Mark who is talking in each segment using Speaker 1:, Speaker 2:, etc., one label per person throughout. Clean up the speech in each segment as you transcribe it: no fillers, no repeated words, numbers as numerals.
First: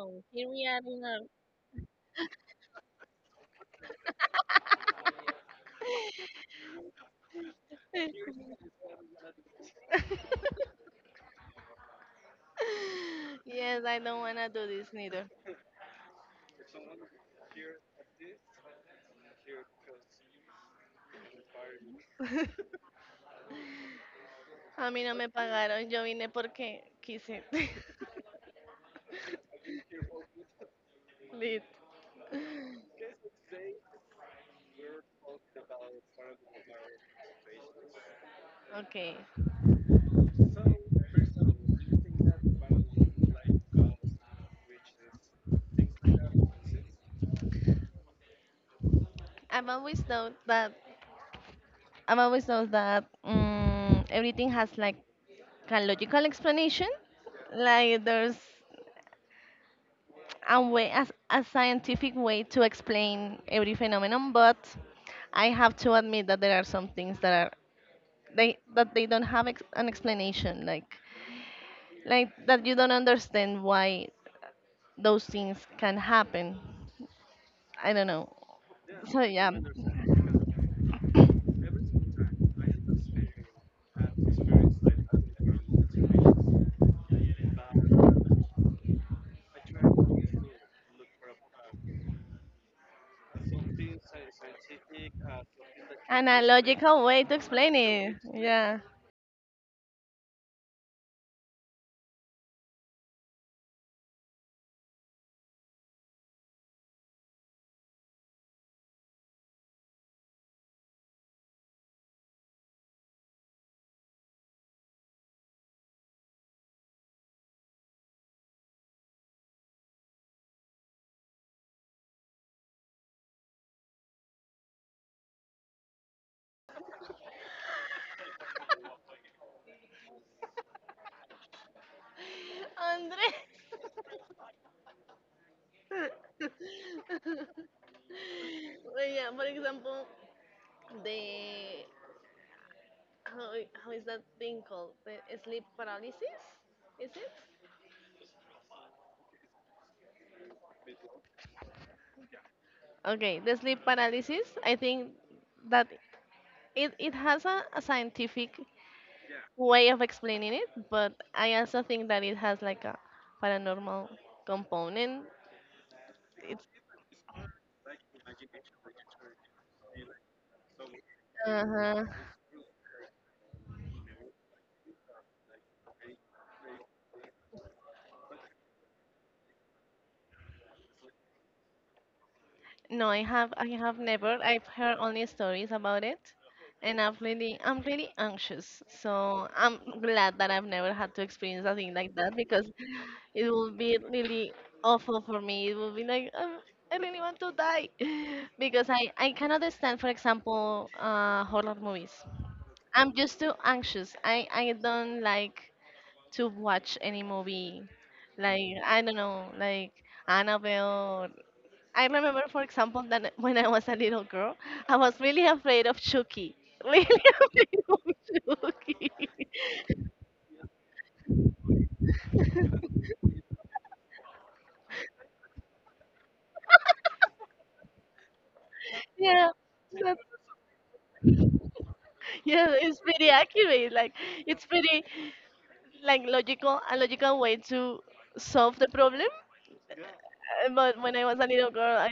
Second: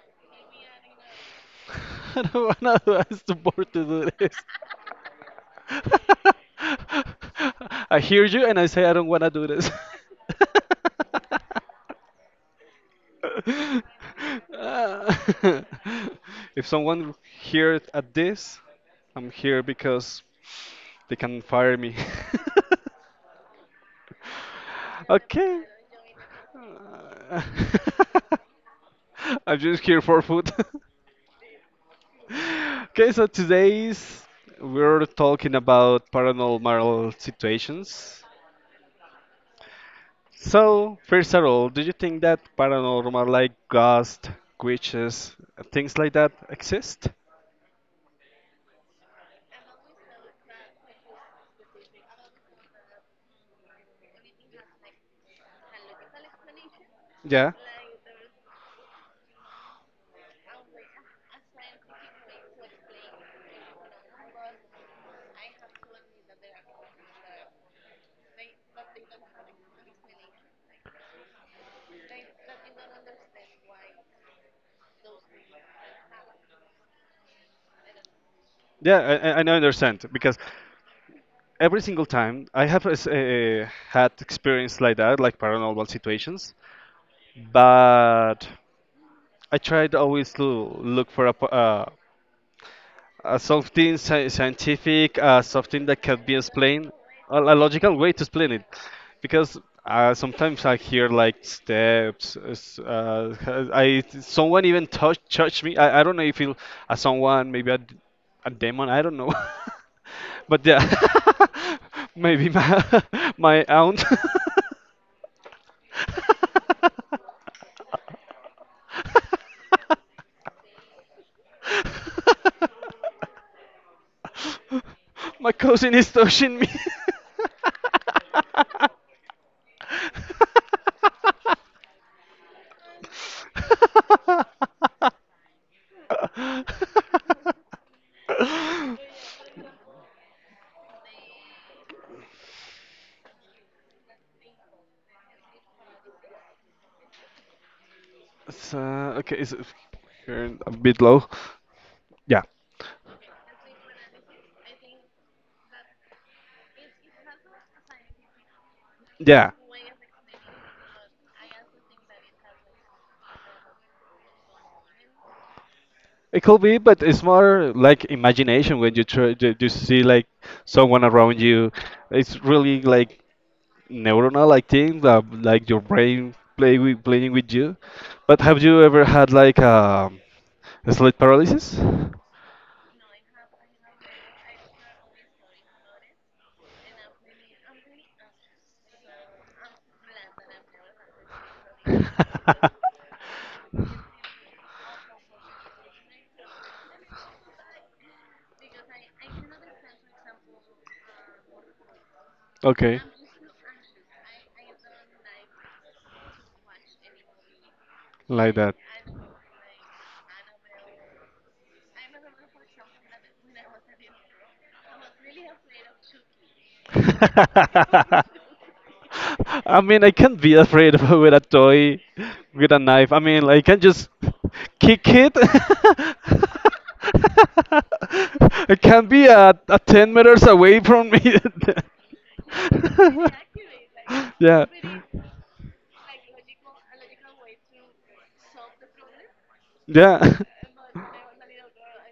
Speaker 1: so here we are in our.
Speaker 2: I don't wanna do I'm too bored to do this. I hear you and I say I don't wanna do this.
Speaker 1: Yes, I this neither.
Speaker 2: Ah. if someone here at this, I'm here because they can fire me.
Speaker 1: A mí no me
Speaker 2: Okay.
Speaker 1: pagaron, yo vine porque quise.
Speaker 2: I'm just here for food.
Speaker 1: Lit.
Speaker 2: Okay, so today's we're talking about paranormal situations.
Speaker 1: Okay.
Speaker 2: So, first of all, do you think that paranormal, like ghosts, witches, things like that exist?
Speaker 1: I've always thought that I've always thought that everything has like a logical explanation.
Speaker 2: Yeah,
Speaker 1: Like there's a way, a scientific way to explain every phenomenon, but I have to admit that there are some things that are they don't have an explanation, like that you don't understand why those things can happen. I don't know.
Speaker 2: yeah, I,
Speaker 1: So
Speaker 2: I
Speaker 1: yeah,
Speaker 2: understand because every single time I have had experience like that, like paranormal situations, but I tried always to look for something scientific, something that can
Speaker 1: and
Speaker 2: be
Speaker 1: a
Speaker 2: explained,
Speaker 1: logical way to
Speaker 2: a
Speaker 1: explain
Speaker 2: logical way
Speaker 1: it.
Speaker 2: to explain it.
Speaker 1: Yeah.
Speaker 2: Because sometimes I hear like steps. has- I someone even touched me. I don't know if it, someone maybe a demon. I don't know. But yeah, maybe my my aunt. My cousin is touching me.
Speaker 1: Andre. Well, yeah. For example, the how how is that thing called? The sleep paralysis? Is it?
Speaker 2: So, okay, is it here a bit low? Yeah,
Speaker 1: Okay, the sleep paralysis. I think that it has a scientific
Speaker 2: yeah.
Speaker 1: way of explaining it, but I also think that it has like a paranormal component.
Speaker 2: It could
Speaker 1: It's
Speaker 2: be, but it's more like imagination when you try to see like someone around you.
Speaker 1: uh
Speaker 2: It's really like neuronal like thing that like your brain playing with you. But have you ever had like a sleep paralysis?
Speaker 1: no, I have never. I've heard only stories about it, and I'm really anxious. So I'm glad that I've never had to experience a thing like that because it will be really awful for me. It will be like I really want to die because I cannot stand, for example, horror movies.
Speaker 2: Okay,
Speaker 1: I'm just too anxious. I don't like to watch any movie.
Speaker 2: like
Speaker 1: Like,
Speaker 2: that.
Speaker 1: I don't know, like Annabelle. I remember, for example, that when I was a little girl, I was really afraid of Chucky. Really afraid of Chucky.
Speaker 2: I mean, I can't be afraid of with a toy, with a knife. I mean, I can just kick it. It can be
Speaker 1: Yeah,
Speaker 2: at 10
Speaker 1: that-
Speaker 2: meters away from me.
Speaker 1: yeah, it's pretty accurate. Like,
Speaker 2: Yeah.
Speaker 1: it's pretty like logical way to solve the problem.
Speaker 2: Yeah.
Speaker 1: But when I was a little girl, I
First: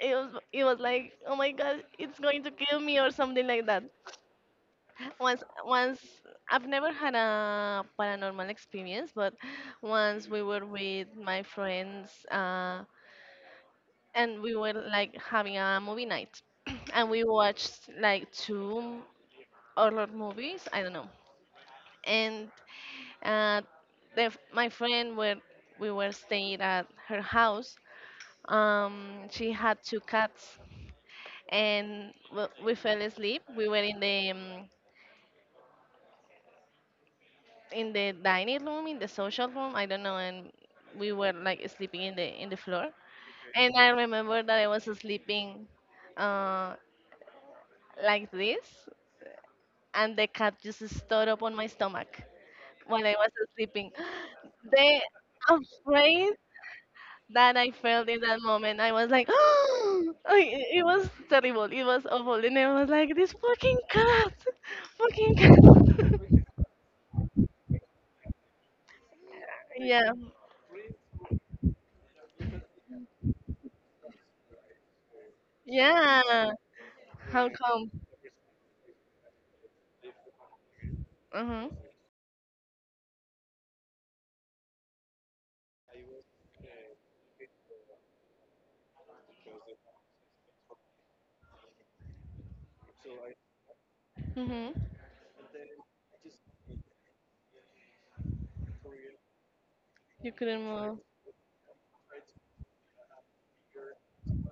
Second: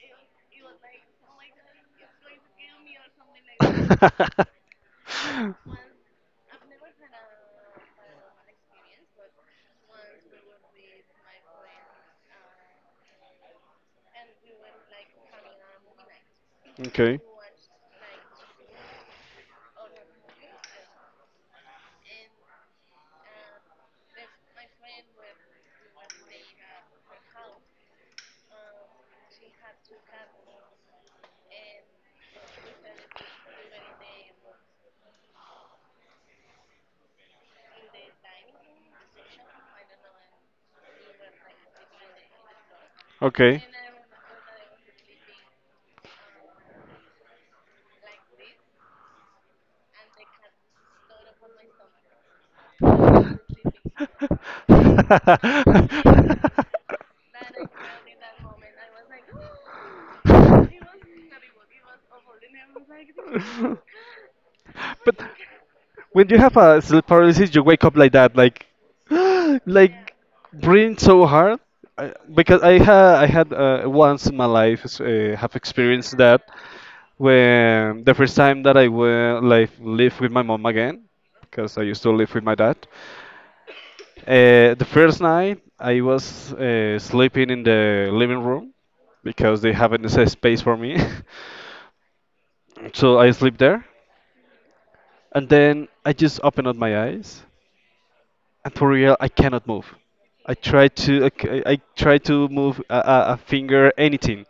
Speaker 1: it was like, oh my god, it's going to kill me or something like that. Once I've never had a paranormal experience, but once we were with my friends and we were like having a movie night, and
Speaker 2: Okay.
Speaker 1: we watched like two horror movies. I don't know, and uh, my friend where we were staying at her house. She had two cats, and we fell asleep. We were in the dining room, in the social room, I don't know, and we were like sleeping in the floor.
Speaker 2: Okay.
Speaker 1: And I remember that I was sleeping uh, like this, and the cat just stood up on my stomach while I was sleeping. The afraid that I felt in that moment, I was like, like, it was terrible, it was awful, and I was like, this fucking cat,
Speaker 2: But
Speaker 1: fucking
Speaker 2: when
Speaker 1: cat.
Speaker 2: you have a sleep paralysis, you wake up like that, like,
Speaker 1: Yeah,
Speaker 2: like breathing so hard. Because I had once in my life have experienced that
Speaker 1: yeah. How come?
Speaker 2: when the first time that I went like live with my mom again,
Speaker 1: Uh
Speaker 2: because I
Speaker 1: huh.
Speaker 2: used to live with my dad. The first night I was sleeping in the living room because they haven't a space for me, so I sleep there.
Speaker 1: Mm-hmm.
Speaker 2: And then I just opened up my eyes. And for real, I cannot move.
Speaker 1: You
Speaker 2: I
Speaker 1: couldn't
Speaker 2: try
Speaker 1: move.
Speaker 2: to, ok, I try to move a finger, anything,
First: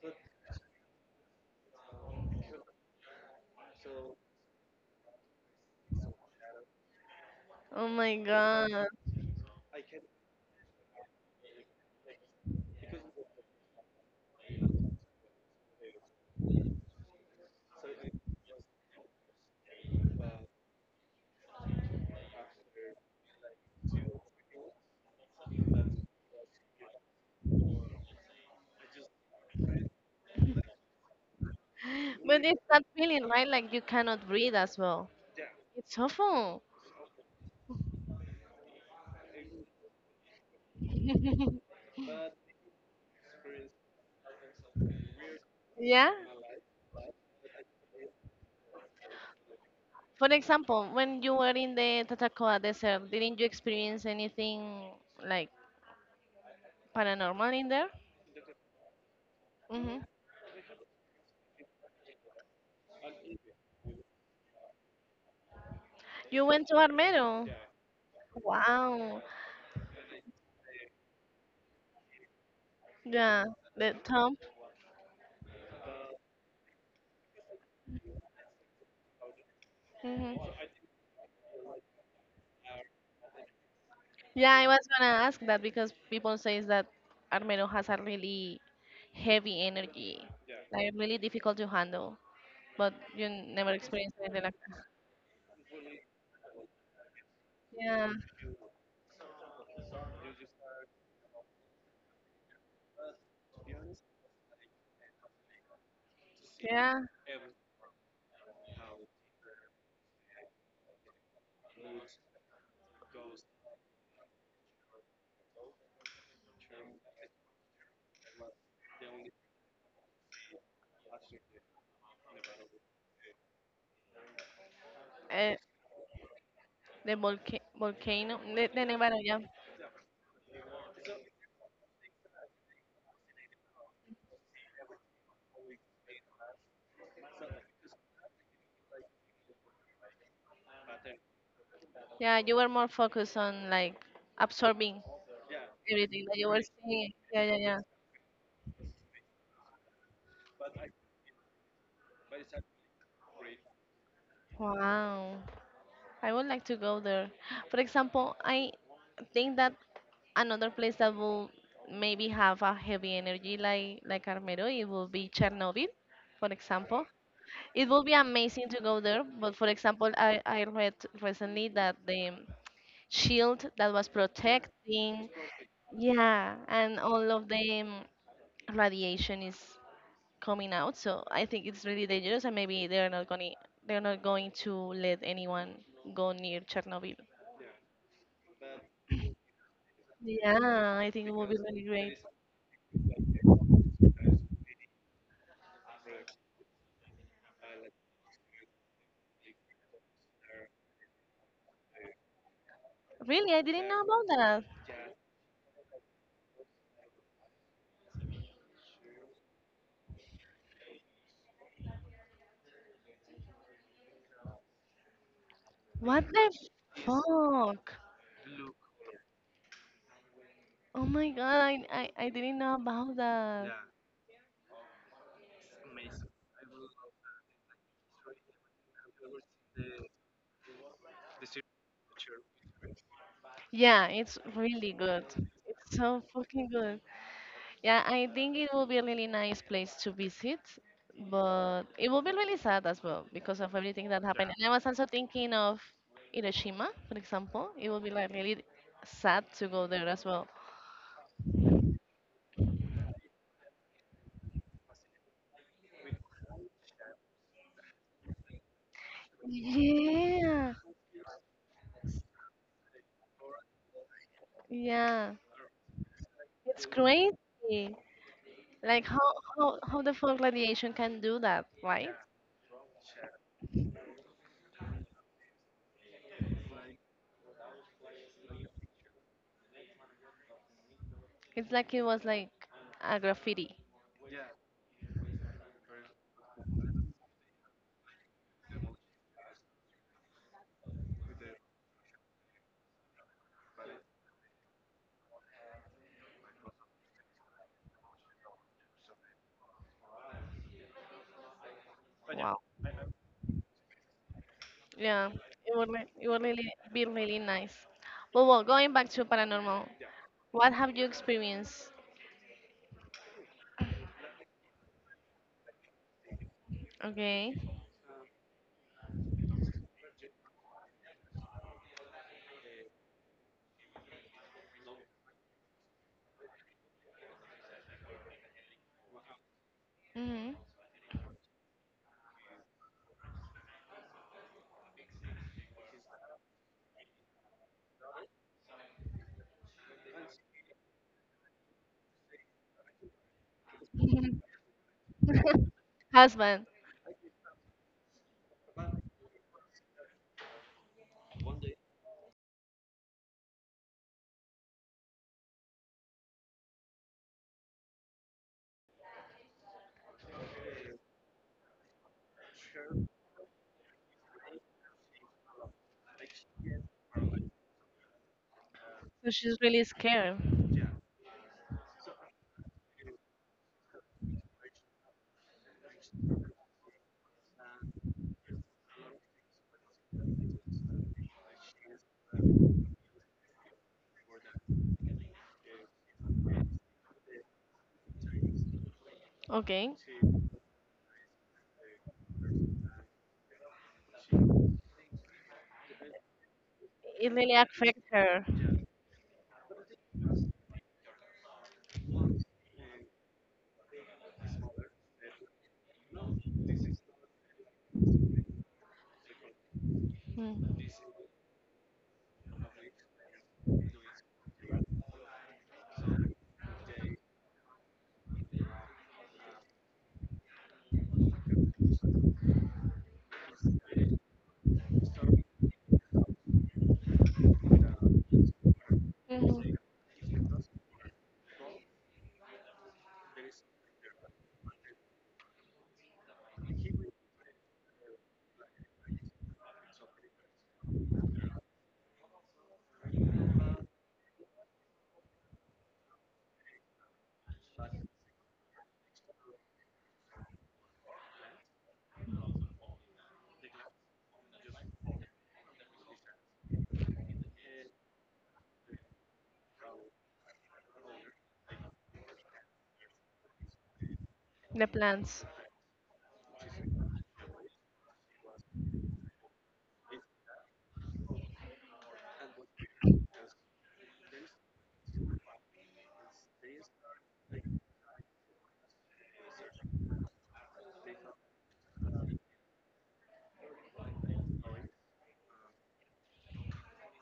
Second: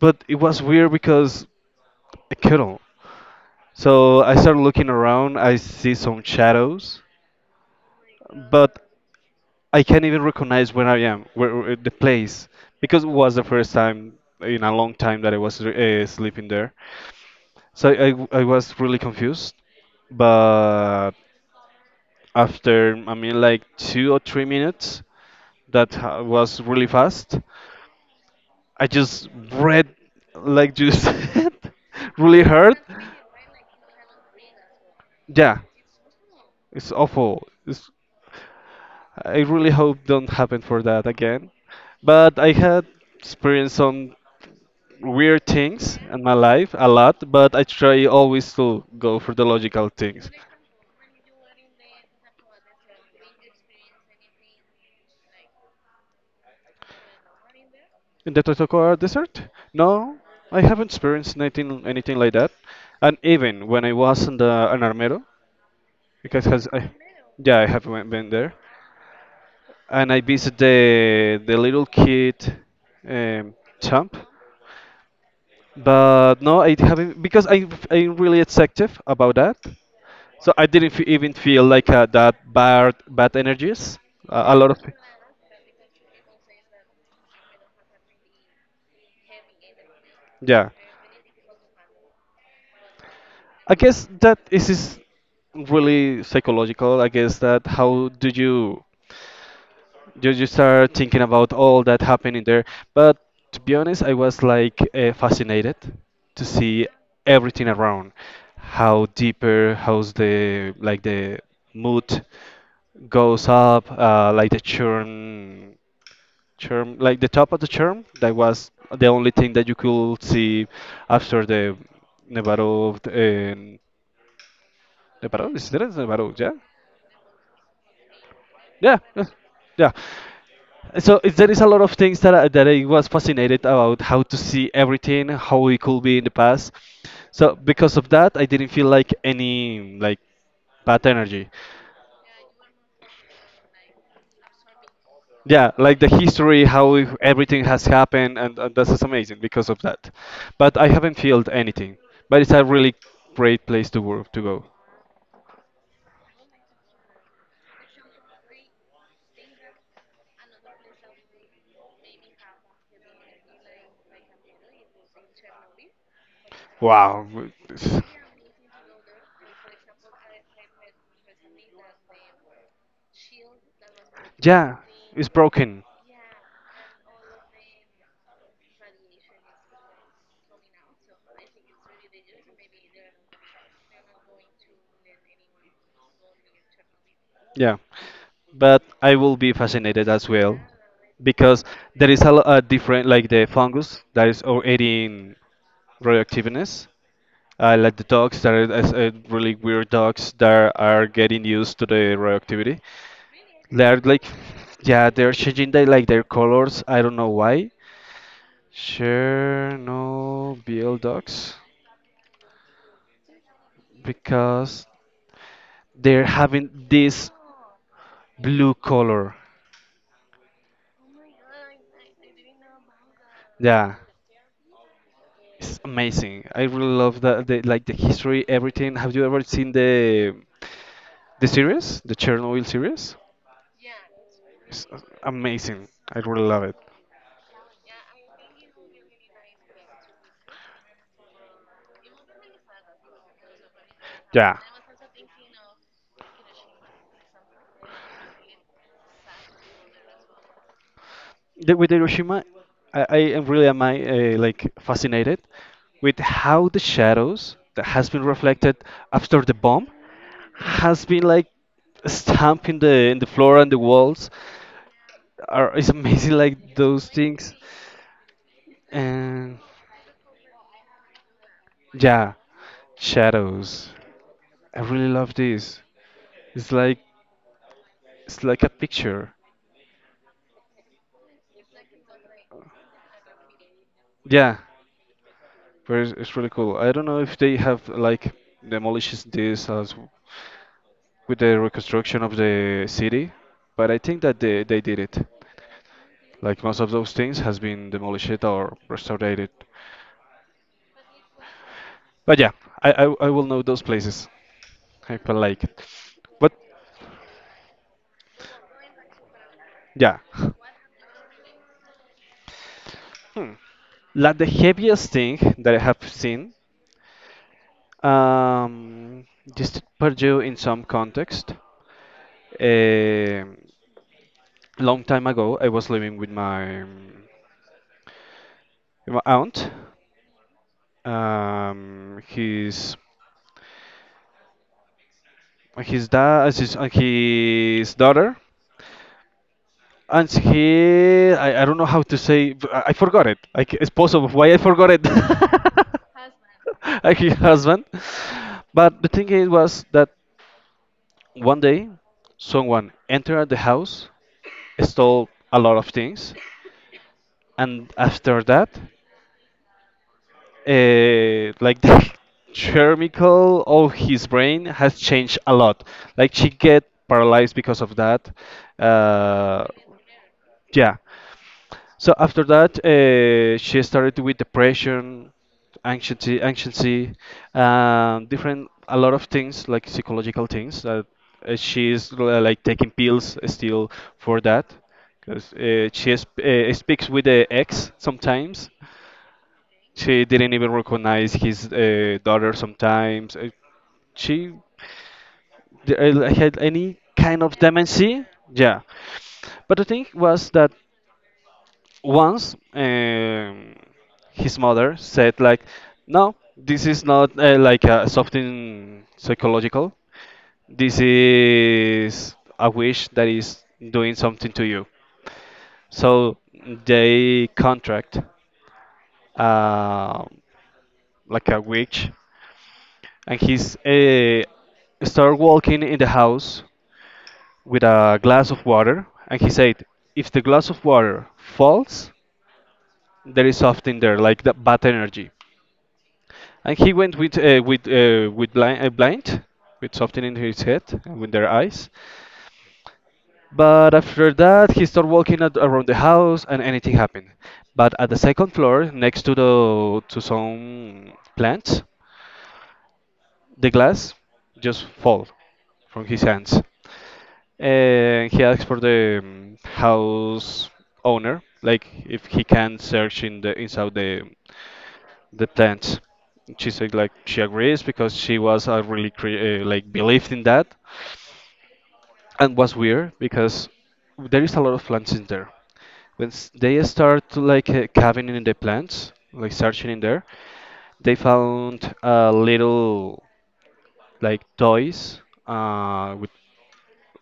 Speaker 2: but it was weird because I couldn't. So I started looking around. I see some shadows,
Speaker 1: Oh my
Speaker 2: but
Speaker 1: god.
Speaker 2: I can't even recognize where I am, where the place, because it was the first time in a long time that I was sleeping there. So I was really confused, but after I mean like 2 or 3 minutes was really fast. I just read like you said really
Speaker 1: But it's
Speaker 2: hard.
Speaker 1: that feeling, right? Like you cannot breathe as well.
Speaker 2: Yeah,
Speaker 1: It's awful.
Speaker 2: it's awful. I really hope don't happen for that again. But I had experienced some weird things
Speaker 1: Yeah.
Speaker 2: in my life a lot, but I try always to go for the logical things.
Speaker 1: For example, when you were in the Tatacoa Desert, didn't you experience anything like paranormal in there?
Speaker 2: In the Totokora Desert?
Speaker 1: Hmm.
Speaker 2: No, I haven't experienced anything like that. And even when I was in the in Armero, because
Speaker 1: You
Speaker 2: has
Speaker 1: went to
Speaker 2: I,
Speaker 1: Armero.
Speaker 2: yeah, I have been there,
Speaker 1: Wow.
Speaker 2: and I visited the little kid
Speaker 1: Yeah.
Speaker 2: um,
Speaker 1: The
Speaker 2: champ.
Speaker 1: tomb.
Speaker 2: But no, I haven't because I'm really executive about that.
Speaker 1: Hmm.
Speaker 2: So I didn't even feel like that bad energies. A
Speaker 1: Yeah, I
Speaker 2: lot of
Speaker 1: was gonna ask that because people says that Armero has a really heavy energy,
Speaker 2: yeah.
Speaker 1: like really difficult to handle, but you
Speaker 2: I
Speaker 1: never
Speaker 2: guess
Speaker 1: experienced
Speaker 2: that
Speaker 1: anything like
Speaker 2: this
Speaker 1: that.
Speaker 2: is really psychological. I guess that how
Speaker 1: Yeah,
Speaker 2: do you start thinking about all that happening there? But to be honest, I was like fascinated to see
Speaker 1: yeah.
Speaker 2: everything around, how deeper, how's the like the mood goes up, uh, like the top of the churn. That was the only thing that you could see after the battle about
Speaker 1: Uh,
Speaker 2: is there is about yeah
Speaker 1: the volcano, the
Speaker 2: yeah
Speaker 1: Nevada,
Speaker 2: yeah.
Speaker 1: yeah.
Speaker 2: yeah. So it, there is a lot of things that that I was fascinated about how to see everything, how it could be in the past. So because of that, I didn't feel like any like bad energy.
Speaker 1: Yeah, you were more focused on like absorbing
Speaker 2: Yeah, like the
Speaker 1: everything that you were
Speaker 2: history, how if
Speaker 1: seeing. Yeah, yeah,
Speaker 2: everything
Speaker 1: yeah.
Speaker 2: has happened, and this is amazing because of that. But I haven't felt anything. But it's a really great place to work to go.
Speaker 1: Wow. I would like to go there. For example, I think that another place that will maybe have a heavy energy like Armero, it will be Chernobyl, for example.
Speaker 2: Wow.
Speaker 1: It will be amazing to go there, but for example, I read recently that the shield that was
Speaker 2: Yeah, it's
Speaker 1: protecting.
Speaker 2: broken.
Speaker 1: Yeah, and all of the radiation is coming out, so I think it's really dangerous, and maybe they're not going to let anyone go near Chernobyl.
Speaker 2: Yeah, but I will be fascinated as well
Speaker 1: Yeah, I think it would be
Speaker 2: because
Speaker 1: really
Speaker 2: there is
Speaker 1: great.
Speaker 2: a different like the fungus that is already in radioactiveness. Like the dogs that are really weird dogs that are getting used to the radioactivity.
Speaker 1: Really, I
Speaker 2: They
Speaker 1: didn't
Speaker 2: are
Speaker 1: know
Speaker 2: like,
Speaker 1: about that.
Speaker 2: yeah, they're changing their like their colors. I don't know why. Chernobyl dogs because they're
Speaker 1: What the
Speaker 2: having this
Speaker 1: fuck?
Speaker 2: blue color.
Speaker 1: Oh my god, I didn't know about that.
Speaker 2: Yeah, it's amazing. I really love that the like the history, everything. Have you ever seen the series, the Chernobyl series?
Speaker 1: Yeah, it's
Speaker 2: It's
Speaker 1: really good.
Speaker 2: amazing.
Speaker 1: It's
Speaker 2: I
Speaker 1: so
Speaker 2: really love
Speaker 1: fucking
Speaker 2: it.
Speaker 1: good. Yeah, I think it will be a really nice place to visit, but it will be really sad as well because of everything that happened.
Speaker 2: Yeah.
Speaker 1: Yeah. And I was also thinking of Hiroshima, for example. It will be like really sad to go there as well.
Speaker 2: The, with Hiroshima, I am really am I like fascinated with how the shadows that has been reflected after the bomb
Speaker 1: Yeah,
Speaker 2: has been like stamped in the floor and the walls.
Speaker 1: yeah,
Speaker 2: Are it's amazing like
Speaker 1: it's
Speaker 2: those things.
Speaker 1: crazy. Like
Speaker 2: And.
Speaker 1: how the folk radiation can do that, right?
Speaker 2: Yeah, shadows. I really love this. It's like it's like a picture.
Speaker 1: It's like it was like a graffiti.
Speaker 2: Yeah, but it's really cool. I don't know if they have like demolished this as with the reconstruction of the city, but I think that they did it. Like most of those things has been demolished or restored. But
Speaker 1: Yeah.
Speaker 2: yeah,
Speaker 1: Wow.
Speaker 2: I will know those places. I
Speaker 1: Yeah,
Speaker 2: feel like it.
Speaker 1: it would
Speaker 2: But
Speaker 1: really be really nice. But well, going back to paranormal.
Speaker 2: yeah,
Speaker 1: What have you experienced?
Speaker 2: hmm, like the heaviest thing that I have seen.
Speaker 1: Okay.
Speaker 2: Um, just Purdue in some context. A long time ago, I was living with my aunt.
Speaker 1: Hmm.
Speaker 2: Um, his his dad, his daughter, and he. I don't know how to say. I forgot it. Like it's possible. Why I forgot it?
Speaker 1: Husband.
Speaker 2: Like his husband. But the thing is was that. One day, someone entered the house, stole a lot of things, and after that, like the chemical of his brain has changed a lot. Like she get paralyzed because of that.
Speaker 1: So she's
Speaker 2: Uh,
Speaker 1: really scared.
Speaker 2: yeah. So after that, she started with depression, anxiety, different, a lot of things like psychological things that she's like taking pills still for that, because she is, speaks with the ex sometimes.
Speaker 1: Okay.
Speaker 2: She didn't even recognize his daughter sometimes. She had any
Speaker 1: It
Speaker 2: kind
Speaker 1: really
Speaker 2: of
Speaker 1: affects
Speaker 2: dementia.
Speaker 1: her.
Speaker 2: Yeah. But the thing was that once his mother said like no this is not something psychological, this is a wish that is doing something to you, so they contract uh, like a witch and he's start walking in the house with a glass of water and he
Speaker 1: Mm-hmm.
Speaker 2: said if the glass of water falls there is something there like the bad energy. And he went with blind with something in his head and with their eyes but after that he started walking around the house and anything happened but at the second floor next to the to some plants the glass just fall from his hands. He asked for the house owner, like if he can search in the inside
Speaker 1: The plants.
Speaker 2: the plants. She said like she agrees because she was like believed in that, and was weird because there is a lot of plants in there. When they start to, like caving in the plants, like searching in there, they found little like toys with,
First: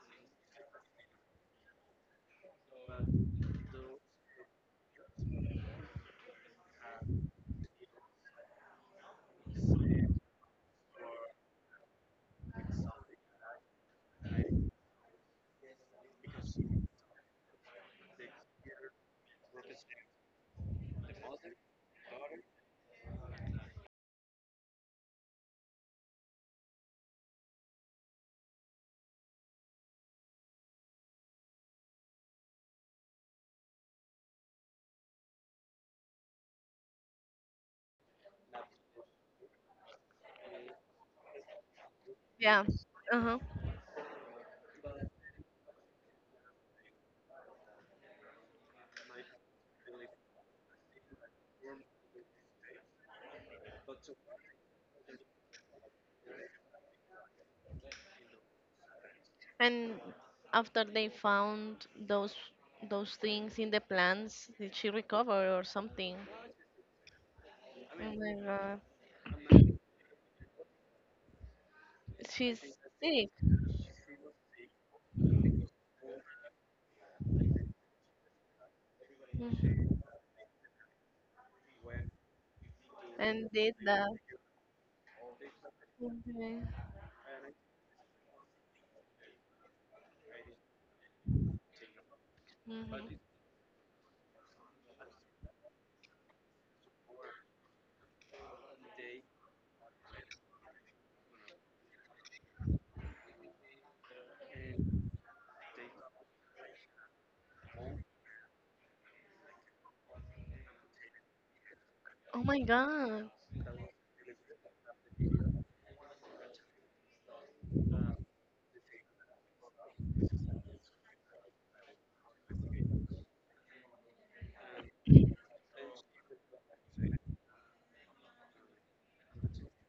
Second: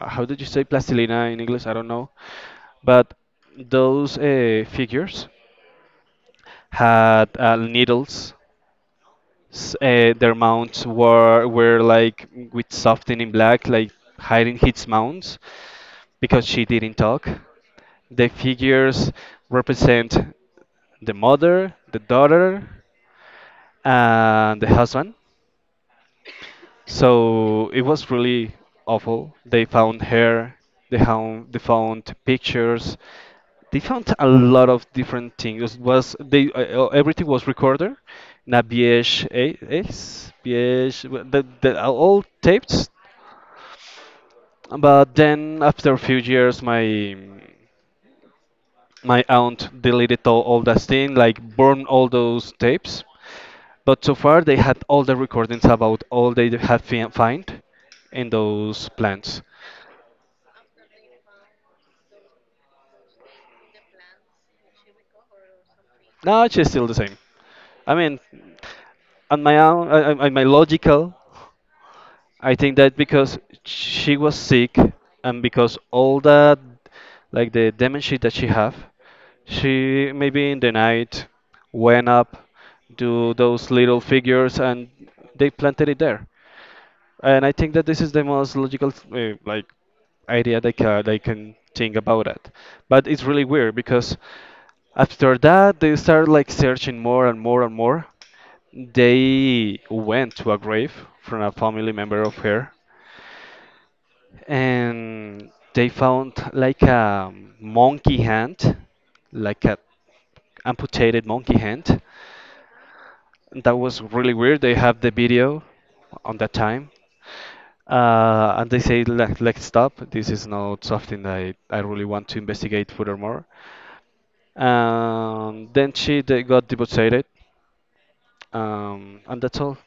Speaker 2: how did you say plastilina in English? I don't know. But those figures had needles. Their mounts were like with something in black, like hiding his mounts because she didn't talk. The figures represent the mother, the daughter, and the husband. So it was really awful. They found hair, they found pictures, they found a lot of different things. It was they everything was recorded in a VHS, VH, well, the, the uh, all
Speaker 1: Yeah.
Speaker 2: tapes.
Speaker 1: Uh-huh.
Speaker 2: But then after a few years, my aunt deleted all that thing, like burned all those tapes. But so far, they had all the recordings about all they had find in those plants.
Speaker 1: And after they found those things in the plants, did she recover or something?
Speaker 2: No, she's still the same. I
Speaker 1: Oh
Speaker 2: mean,
Speaker 1: my god.
Speaker 2: on my own, on my logical, I
Speaker 1: She's
Speaker 2: think that
Speaker 1: sick.
Speaker 2: because she was sick and because all that, like the dementia that she have,
Speaker 1: Mhm.
Speaker 2: she maybe in the night went up, do
Speaker 1: And
Speaker 2: those
Speaker 1: did
Speaker 2: little
Speaker 1: that.
Speaker 2: figures, and they planted it there.
Speaker 1: Okay.
Speaker 2: And I think that this is the most logical, like, idea they can think about it. But
Speaker 1: Hmm.
Speaker 2: it's really weird because after that they start like searching more and more and more they went to a grave from a family member of her, and they found like a monkey hand, like a amputated monkey hand.
Speaker 1: Oh my god.
Speaker 2: That was really weird. They have the video on that time. And they say, like, stop. This is not something that I really want to investigate furthermore. Then she they got deported and that's all.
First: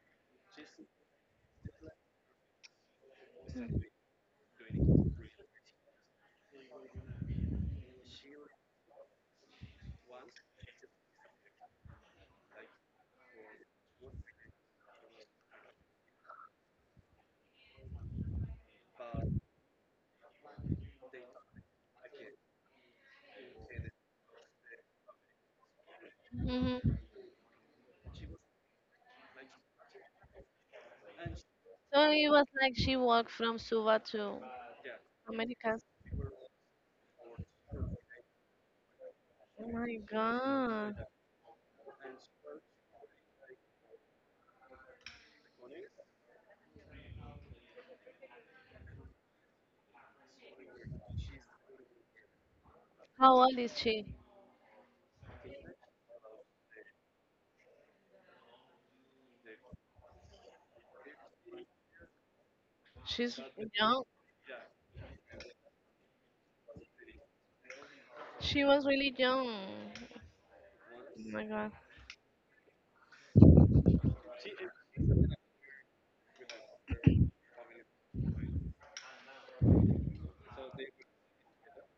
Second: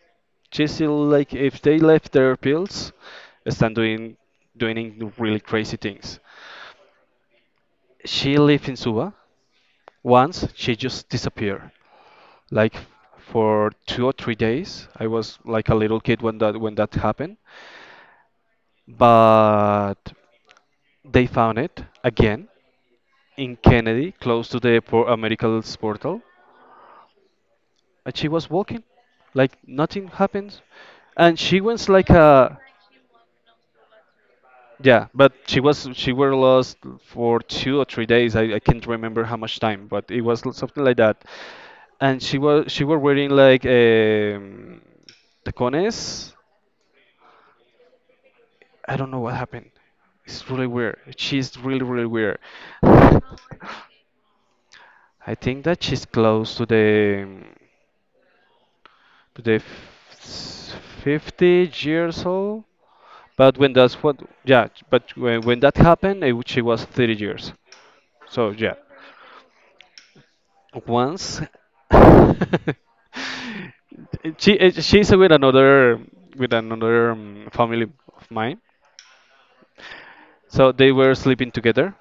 Speaker 2: Just like if they left their pills, stand doing really crazy things. She lived in Suba. Once she just disappeared. Like for 2 or 3 days. I was like a little kid when that happened. But they found it again in Kennedy, close to the medical's portal,
Speaker 1: Hmm.
Speaker 2: and she was walking, like nothing happened. And she was like
Speaker 1: So it was
Speaker 2: a
Speaker 1: like she walked from Suva to
Speaker 2: Yeah, but she
Speaker 1: Americas.
Speaker 2: was she were lost for 2 or 3 days. I can't remember how much
Speaker 1: Oh
Speaker 2: time,
Speaker 1: my
Speaker 2: but it was something like
Speaker 1: God.
Speaker 2: that. And she were wearing like tacones. I don't know what happened. It's really weird. She's really really weird. I
Speaker 1: How old is she?
Speaker 2: think that she's close to the to the f- 50 years old.
Speaker 1: She's
Speaker 2: But when that's
Speaker 1: young.
Speaker 2: what Yeah, but when that happened, she was 30 years. So
Speaker 1: She
Speaker 2: yeah.
Speaker 1: was really young. Oh
Speaker 2: Once
Speaker 1: my God.
Speaker 2: she's with another family of mine, so they were sleeping together,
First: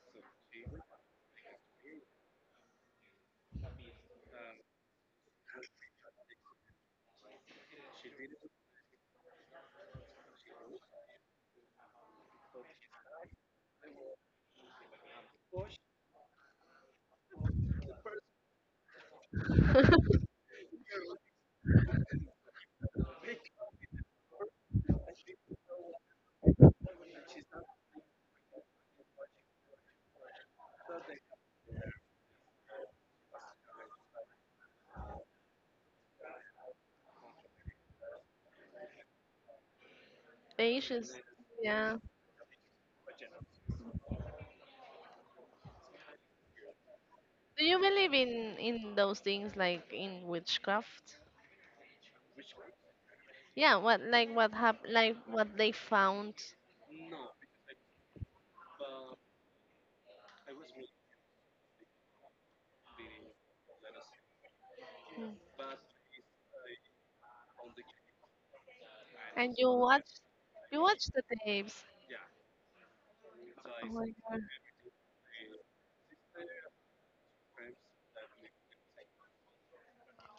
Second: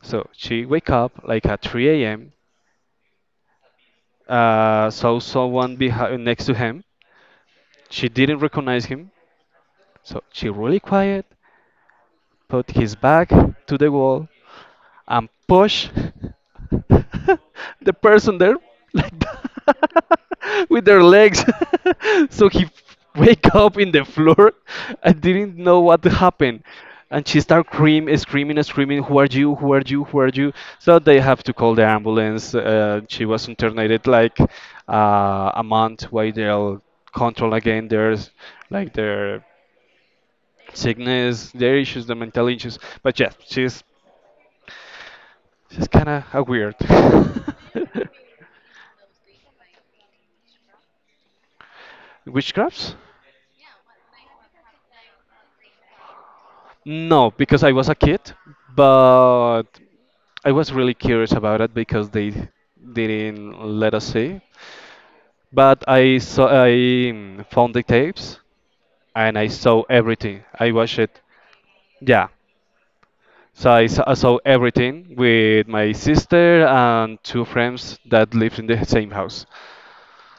Speaker 2: so she wake up like at 3 a.m, saw someone behind next to him. She didn't recognize him, so she really quiet, put his back to the wall and push the person there like that with their legs. So he wake up in the floor. I didn't know what happened. And she start screaming, screaming, screaming, who are you, who are you, who are you? So they have to call the ambulance. She was internated like a month, while they'll control again their, like their
Speaker 1: The issues.
Speaker 2: sickness, their
Speaker 1: Yeah.
Speaker 2: issues, their mental issues. But yeah, she's this is kind of weird.
Speaker 1: Do you believe in those things like in witchcraft?
Speaker 2: Witchcrafts?
Speaker 1: Yeah, what like like what they found.
Speaker 2: No, because I was a kid, but I was really curious about it because they didn't let us see.
Speaker 1: Mm.
Speaker 2: But I found the tapes and I
Speaker 1: And
Speaker 2: saw everything. I
Speaker 1: you
Speaker 2: watched
Speaker 1: watch
Speaker 2: it.
Speaker 1: the tapes.
Speaker 2: Yeah. So
Speaker 1: Oh
Speaker 2: I saw,
Speaker 1: my
Speaker 2: I saw
Speaker 1: God.
Speaker 2: everything with my sister and two friends that lived in the same house.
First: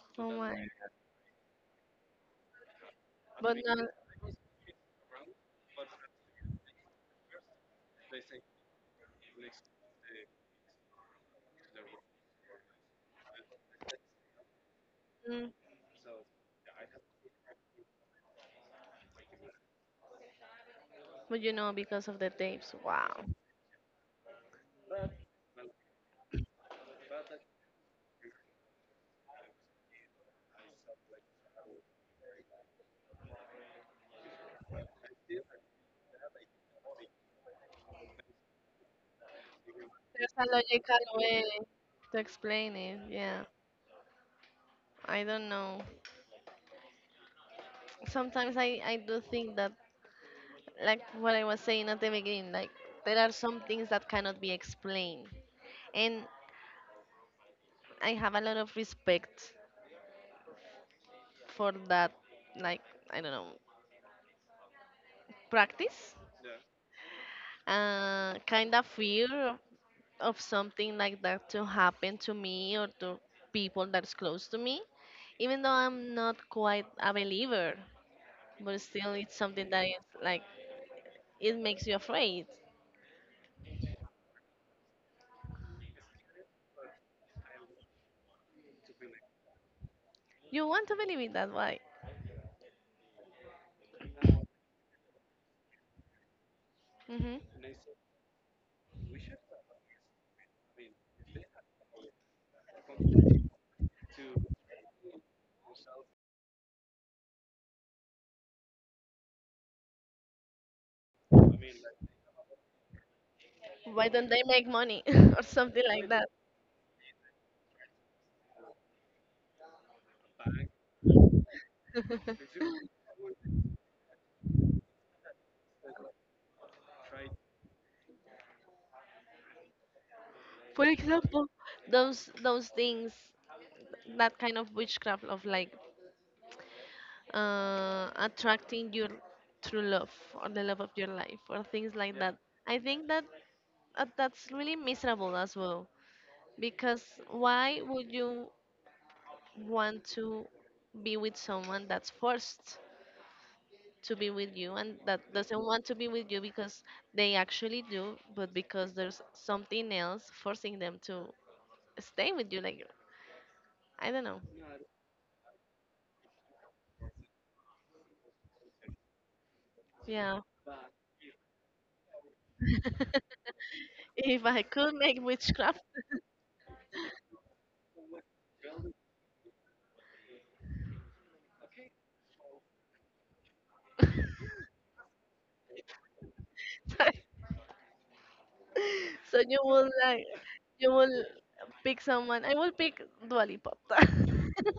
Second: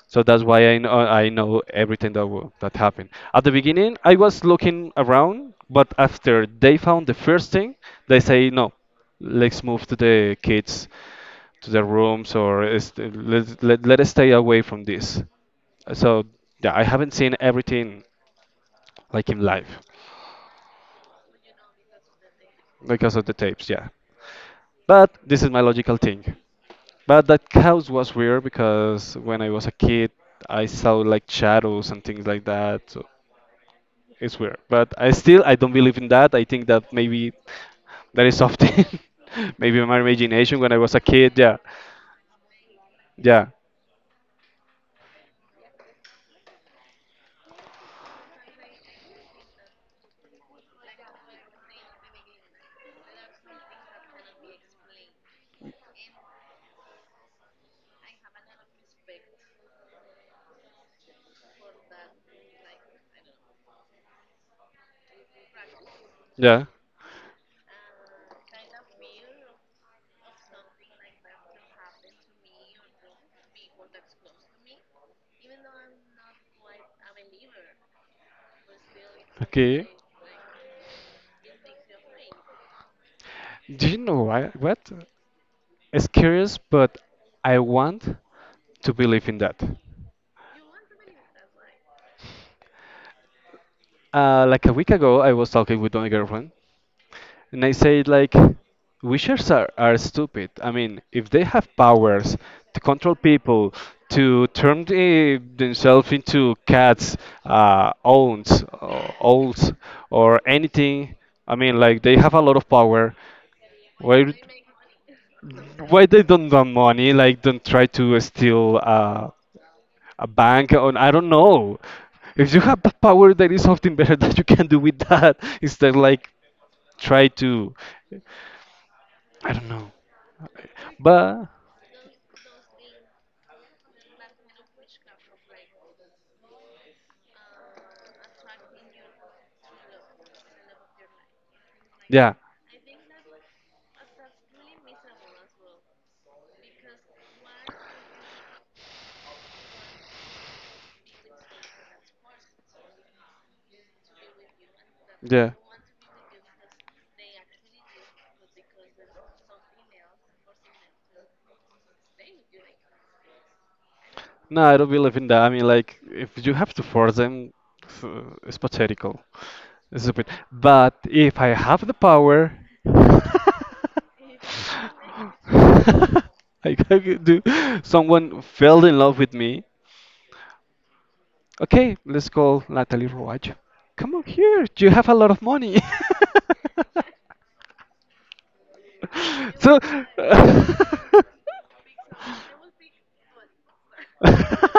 Speaker 2: So
Speaker 1: Oh
Speaker 2: that's
Speaker 1: my.
Speaker 2: why I know everything that happened. At the
Speaker 1: But not
Speaker 2: beginning, I was looking around, but after they found the first thing, they say no, let's move to the kids, to their rooms, or let us stay away from this.
Speaker 1: mm,
Speaker 2: So yeah, I haven't seen everything like in live
Speaker 1: but you know because of the tapes. Wow.
Speaker 2: because of the tapes. Yeah, but this is my logical thing. But that house was weird because when I was a kid, I saw like shadows and things like that. So. It's weird, but I don't believe in that. I think that maybe that is something, maybe my
Speaker 1: There's a
Speaker 2: imagination when I was
Speaker 1: logical
Speaker 2: a kid.
Speaker 1: way
Speaker 2: Yeah,
Speaker 1: to explain it. Yeah,
Speaker 2: yeah,
Speaker 1: I don't know. Sometimes I do think that, like what I was saying at the beginning, like there are some things that cannot be explained. And I have a lot of respect for that, like, I don't know, practice.
Speaker 2: yeah.
Speaker 1: Kind of fear of something like that to happen to me or to people that's close to me, even though I'm not quite a believer, but still it's something that
Speaker 2: Okay.
Speaker 1: is like it makes you afraid.
Speaker 2: Do you know why, what? It's curious, but I want to believe in that.
Speaker 1: You want to believe it that way.
Speaker 2: Like a week ago, I was talking with my girlfriend.
Speaker 1: Hmm.
Speaker 2: And I say like, wishers are stupid. I mean, if they have powers to control people, to turn themselves into cats, owns, or owls, or anything. I mean, like they have a lot of power.
Speaker 1: Why don't
Speaker 2: Why,
Speaker 1: they make money or something
Speaker 2: why
Speaker 1: like
Speaker 2: they
Speaker 1: that?
Speaker 2: don't want money? Like, don't try to steal a bank. Or I don't know. If you have the power, there is something better that you can do with that. Instead, like try to, I don't know.
Speaker 1: For example,
Speaker 2: But
Speaker 1: those things, that kind of witchcraft of like attracting your true love or the love of your life or things like
Speaker 2: yeah,
Speaker 1: that. I think that that's really miserable as well because why would you want to be with someone that's forced to be with you and that
Speaker 2: yeah.
Speaker 1: doesn't want to be with you because they actually do, but because there's something else forcing them to stay with you. Like, I don't know.
Speaker 2: No, I don't believe in that. I mean, like, if you have to force them, f- it's pathetical. It's stupid.
Speaker 1: Yeah.
Speaker 2: But if I have the power,
Speaker 1: If I could make witchcraft,
Speaker 2: I could do someone fell in love with me. Okay, let's call Natalie Rouache. Come on here. You have a lot of money.
Speaker 1: so you
Speaker 2: So.
Speaker 1: will like, you will pick someone. I will pick Dua Lipa.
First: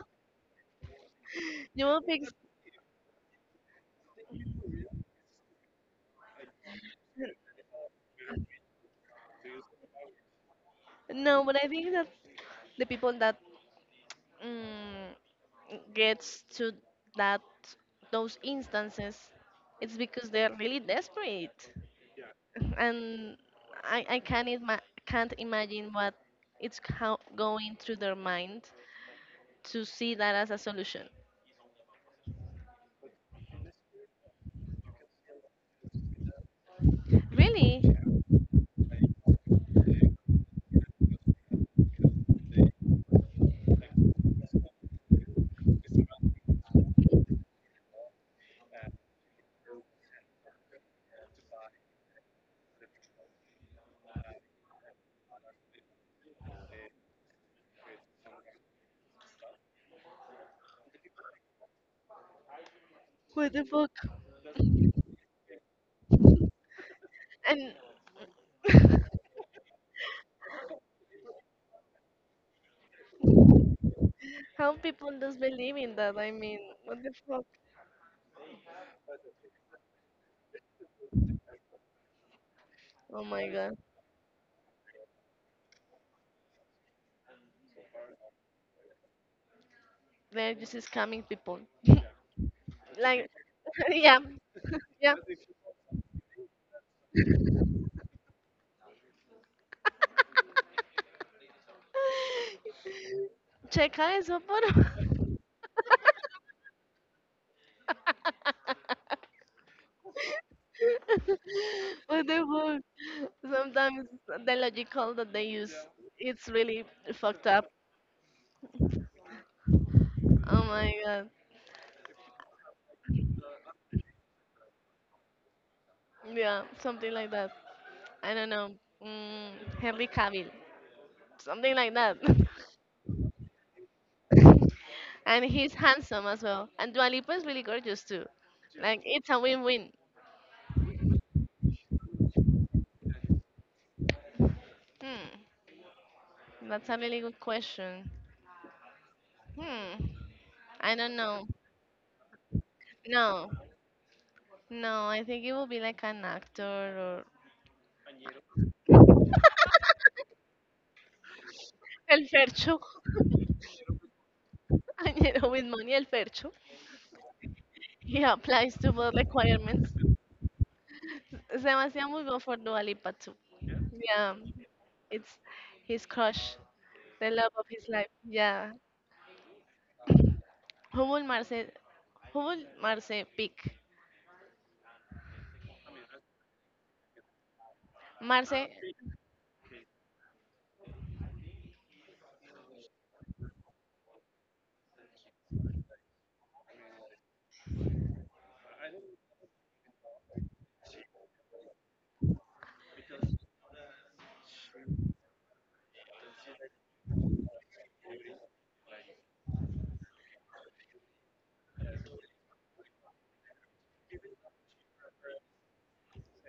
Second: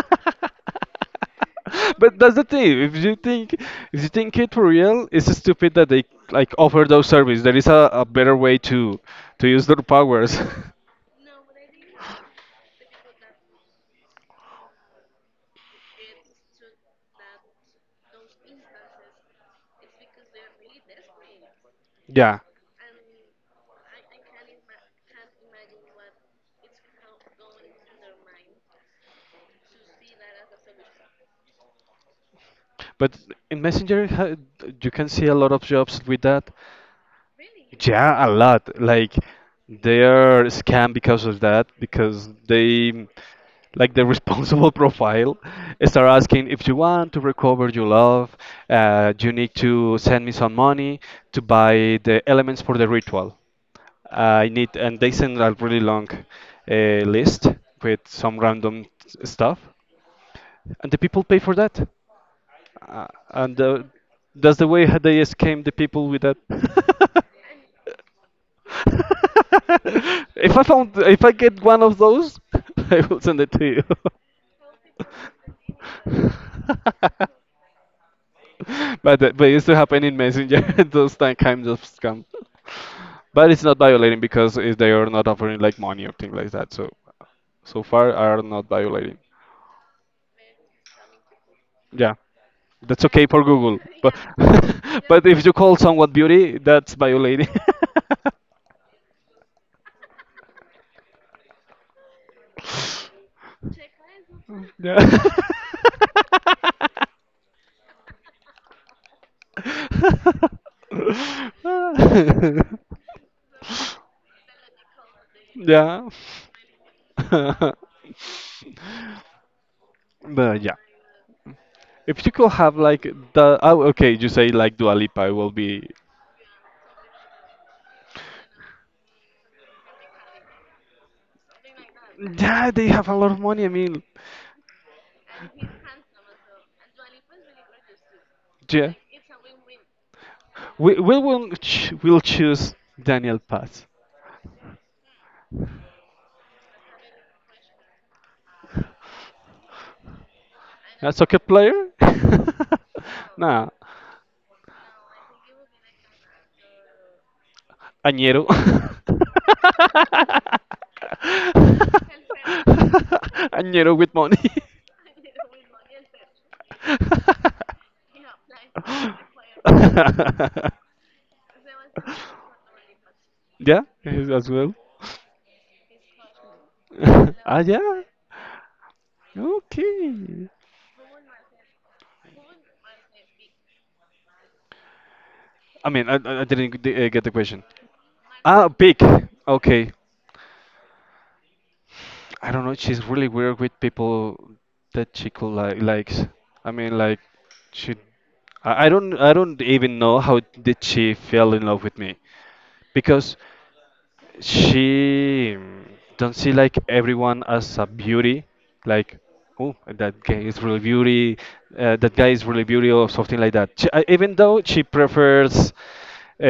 Speaker 1: You will
Speaker 2: But
Speaker 1: pick.
Speaker 2: that's the thing. If you think it for real, it's stupid that they like offer those service. There is a better way to use their powers.
Speaker 1: No, but I think that the people that mm, gets to that those instances, it's because they're really desperate.
Speaker 2: Yeah,
Speaker 1: And I can't, can't imagine what it's how going through their mind to see that as a solution.
Speaker 2: but in Messenger, you can see a lot of jobs with that.
Speaker 1: Really?
Speaker 2: Yeah, a lot. Like they are scammed because of that, because they like the responsible profile start asking if you want to recover your love, you need to send me some money to buy the elements for the ritual. I need, and they send a really long uh, list with some random stuff, and the people pay for that. Uh,
Speaker 1: What
Speaker 2: and
Speaker 1: the
Speaker 2: uh,
Speaker 1: fuck?
Speaker 2: that's the way how they scam the people with that.
Speaker 1: And
Speaker 2: If I get one of those, I will send it to you.
Speaker 1: how people just believe in that? I mean, what the fuck?
Speaker 2: But it used to happen in Messenger. Those kinds of scam.
Speaker 1: Oh my
Speaker 2: But it's not
Speaker 1: god.
Speaker 2: violating because if they are not offering like money or things like that. So so far are not violating.
Speaker 1: They're just scamming people.
Speaker 2: Yeah, that's okay
Speaker 1: Like,
Speaker 2: for Google. But
Speaker 1: yeah, yeah.
Speaker 2: but if you call someone beauty, that's violating.
Speaker 1: Checa eso, por favor.
Speaker 2: Yeah.
Speaker 1: What the fuck? Sometimes the logical that they use,
Speaker 2: Yeah.
Speaker 1: it's really fucked up.
Speaker 2: But
Speaker 1: Oh
Speaker 2: yeah.
Speaker 1: my god.
Speaker 2: If you could have like the oh, okay, you say like Dua Lipa, it will be...
Speaker 1: Yeah, something like that. I don't know. Mm, Henry Cavill. Something like that.
Speaker 2: Yeah, they have a lot of money, I mean,
Speaker 1: And he's handsome as well. And Dua Lipa is really gorgeous too.
Speaker 2: yeah.
Speaker 1: Like, it's a win-win.
Speaker 2: We will ch we'll choose Daniel Paz.
Speaker 1: Hmm. That's a really good question. Hmm. I
Speaker 2: A
Speaker 1: don't
Speaker 2: soccer
Speaker 1: know.
Speaker 2: player?
Speaker 1: No.
Speaker 2: Nah.
Speaker 1: No, I think it will be like an actor or...
Speaker 2: Añero.
Speaker 1: El Fercho.
Speaker 2: Añero with money.
Speaker 1: And you know, with money El Fercho, he applies to both requirements. Sebastian will go for Dua Lipa too.
Speaker 2: Yeah, as
Speaker 1: Yeah,
Speaker 2: as well.
Speaker 1: it's his crush, the love of his
Speaker 2: Yeah.
Speaker 1: life. Yeah.
Speaker 2: Okay.
Speaker 1: Who will Marce, who will Marce pick?
Speaker 2: I mean, I didn't get the question.
Speaker 1: Marce,
Speaker 2: Ah, big. Okay. I don't know. She's really weird with people that she could likes. I mean, like she I don't even know how did she fell in love with me, because she don't see like everyone as a beauty, like, oh, that guy is really beauty, that guy is really beauty or something like that. Even though she prefers,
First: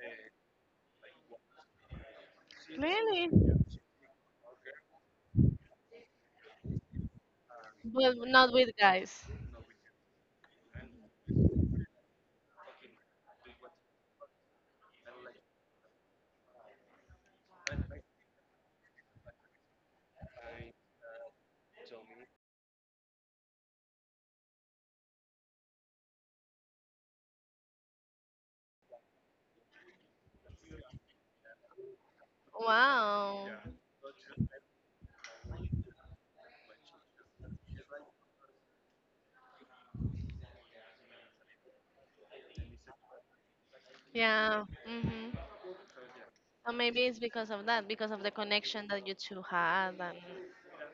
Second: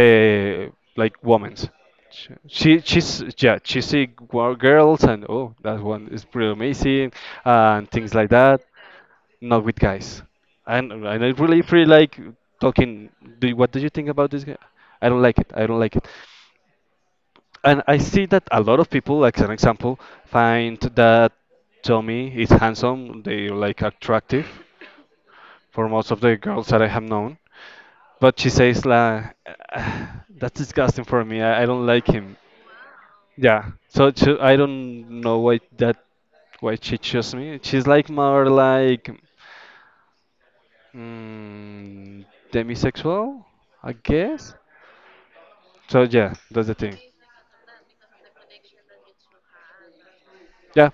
Speaker 2: uh, like, women's, she's,
Speaker 1: really?
Speaker 2: yeah, she see girls, and, oh, that one is pretty amazing and things
Speaker 1: But
Speaker 2: like
Speaker 1: not
Speaker 2: that.
Speaker 1: with guys.
Speaker 2: Not with guys. And I really feel like talking. What do you think about this guy? I don't like it. I don't like it. And I see that a lot of people, like an example, find that Tommy is handsome. They like attractive for most of the girls that I have known. But she says, la, that's disgusting for me. I don't like him.
Speaker 1: Wow.
Speaker 2: Yeah. So she, I don't know why she chose me. She's like more like. Mm, Demisexual, I guess.
Speaker 1: Yeah. Hmm.
Speaker 2: So yeah, that's
Speaker 1: So
Speaker 2: the thing.
Speaker 1: maybe it's because of that, because of the connection that you two had. And
Speaker 2: Yeah,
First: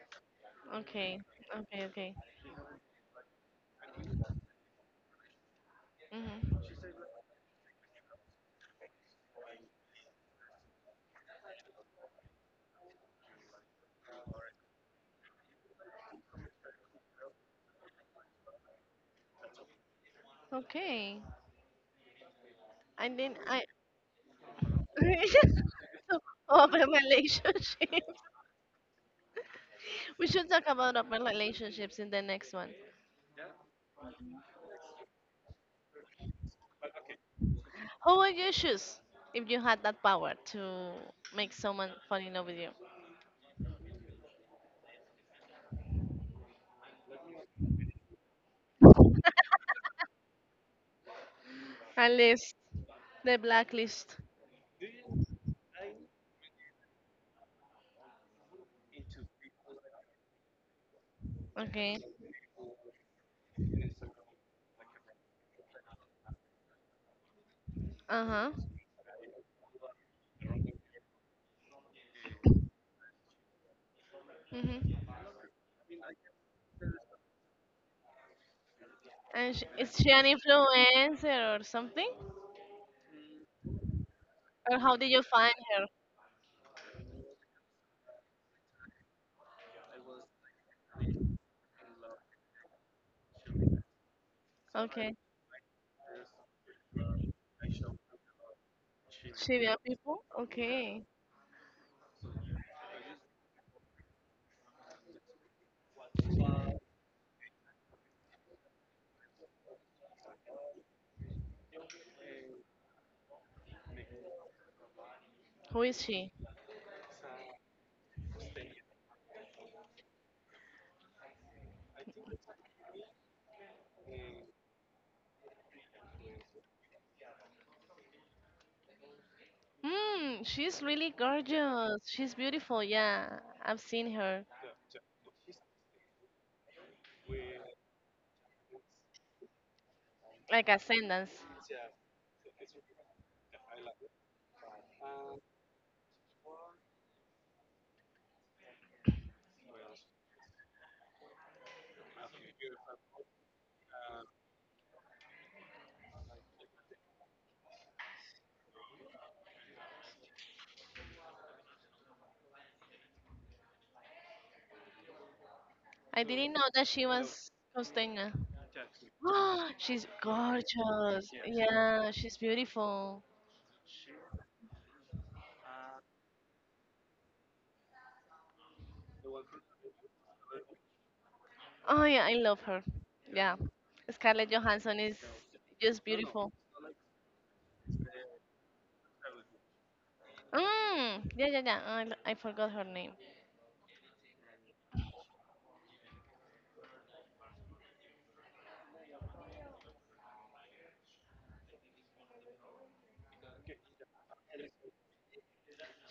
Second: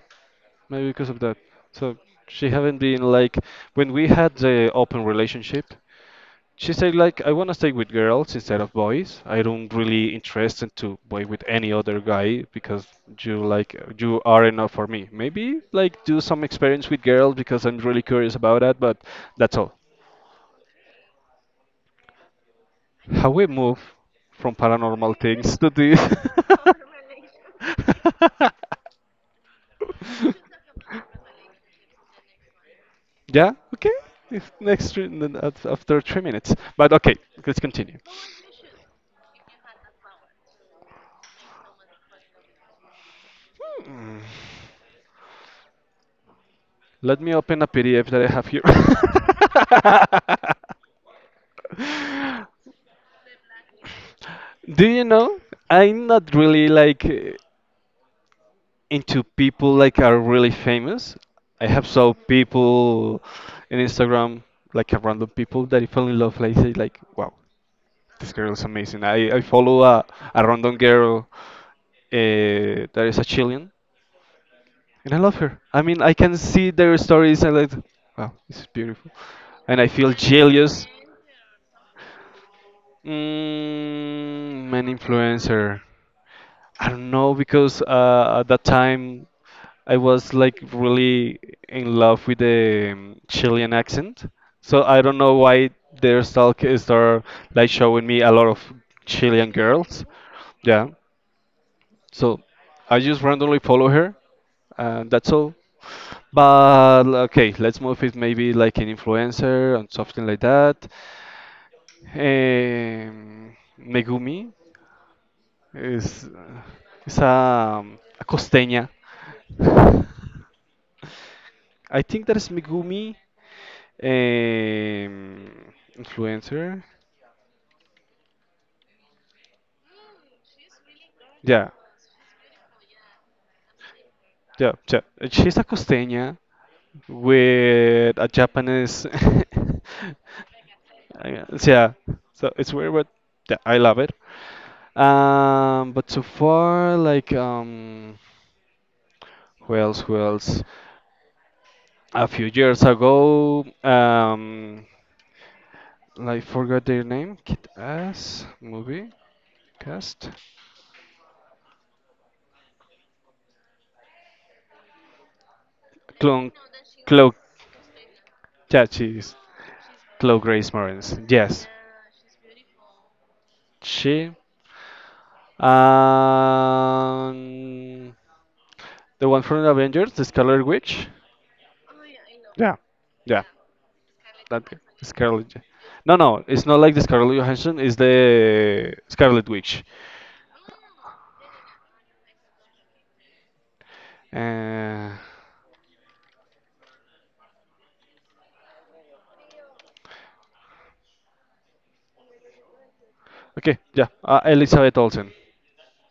Speaker 2: maybe because of
Speaker 1: okay,
Speaker 2: that.
Speaker 1: okay,
Speaker 2: So
Speaker 1: okay.
Speaker 2: she haven't been like when we had the open relationship. She
Speaker 1: Hmm.
Speaker 2: said like I wanna stay with girls instead of boys. I don't really interested to boy with any other guy because you like you are enough for me. Maybe like do some experience with girls because I'm really curious about that, but that's all.
Speaker 1: Okay. And
Speaker 2: How
Speaker 1: then
Speaker 2: we
Speaker 1: I
Speaker 2: move from paranormal things to this?
Speaker 1: open relationships. We should talk about open relationships in the next one.
Speaker 2: Yeah, okay. If next three, after 3 minutes, but okay, let's continue.
Speaker 1: Who would you choose if you had that power to make someone fall in love with you?
Speaker 2: Let me open a PDF that I have here.
Speaker 1: At least the blacklist.
Speaker 2: Do you know? I'm not really like. Into people like are really famous. I have
Speaker 1: Okay.
Speaker 2: saw people in Instagram, like a random people that I fell in love. Like say like, wow,
Speaker 1: Uh
Speaker 2: this
Speaker 1: huh.
Speaker 2: girl is amazing. I follow a random girl that is a Chilean,
Speaker 1: Mhm.
Speaker 2: and I love her. I mean, I can see their stories and like, wow, this is beautiful.
Speaker 1: And
Speaker 2: And I
Speaker 1: is she
Speaker 2: feel
Speaker 1: an
Speaker 2: jealous.
Speaker 1: influencer or something?
Speaker 2: Mm,
Speaker 1: Or
Speaker 2: an
Speaker 1: how did you find
Speaker 2: influencer.
Speaker 1: her?
Speaker 2: I don't know because at that time I was like really in love with the Chilean accent. So I
Speaker 1: Okay.
Speaker 2: don't know why their stalk start like showing me a lot of Chilean
Speaker 1: Chilean
Speaker 2: girls.
Speaker 1: people?
Speaker 2: Yeah.
Speaker 1: Okay.
Speaker 2: So I just randomly follow her and that's all. But okay, let's move it maybe like an influencer and something like that. Megumi
Speaker 1: Who is
Speaker 2: is
Speaker 1: she?
Speaker 2: is a costeña. I think that is Megumi. Um, Influencer?
Speaker 1: Hmm, she's really
Speaker 2: Yeah,
Speaker 1: gorgeous. She's beautiful. Yeah, I've seen her.
Speaker 2: yeah, yeah. She's a costeña with a Japanese.
Speaker 1: Like Ascendance.
Speaker 2: Yeah, so it's weird, but yeah, I love it. But so far, like, who else? Who else? A few years ago, I forgot their name. Kid Ass movie cast.
Speaker 1: I
Speaker 2: Clone,
Speaker 1: didn't know that she
Speaker 2: Chloe,
Speaker 1: was Costeña.
Speaker 2: yeah, she's
Speaker 1: She's
Speaker 2: Chloe Grace Moretz.
Speaker 1: gorgeous.
Speaker 2: Yes.
Speaker 1: Yeah, she's beautiful.
Speaker 2: She, and the one from the Avengers, the Scarlet Witch.
Speaker 1: Oh yeah, I love
Speaker 2: Yeah,
Speaker 1: her.
Speaker 2: yeah,
Speaker 1: Yeah, Scarlett
Speaker 2: that girl,
Speaker 1: Johansson is
Speaker 2: Scarlet.
Speaker 1: just
Speaker 2: No, no,
Speaker 1: beautiful.
Speaker 2: it's not like the Scarlet Johansson. It's the Scarlet Witch.
Speaker 1: Mm, yeah, yeah, yeah. I forgot her name.
Speaker 2: Uh, okay, yeah, Elizabeth Olsen.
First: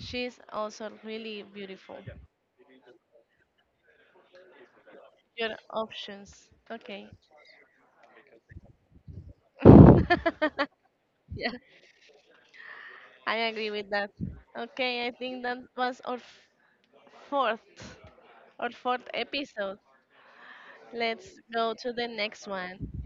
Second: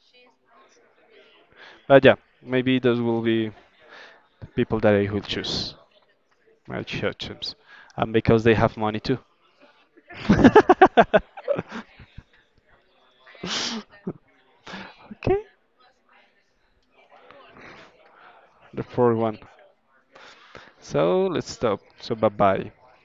Speaker 1: She's also really beautiful.
Speaker 2: But yeah, maybe those will be people that I will
Speaker 1: Your
Speaker 2: choose.
Speaker 1: options.
Speaker 2: I'll
Speaker 1: Okay.
Speaker 2: choose, and because they have money too. Okay,
Speaker 1: Yeah, I agree with that. Okay, I think that was our fourth
Speaker 2: the
Speaker 1: fourth
Speaker 2: fourth one.
Speaker 1: episode.
Speaker 2: So
Speaker 1: Let's
Speaker 2: let's
Speaker 1: go
Speaker 2: stop.
Speaker 1: to the
Speaker 2: So bye
Speaker 1: next
Speaker 2: bye.
Speaker 1: one.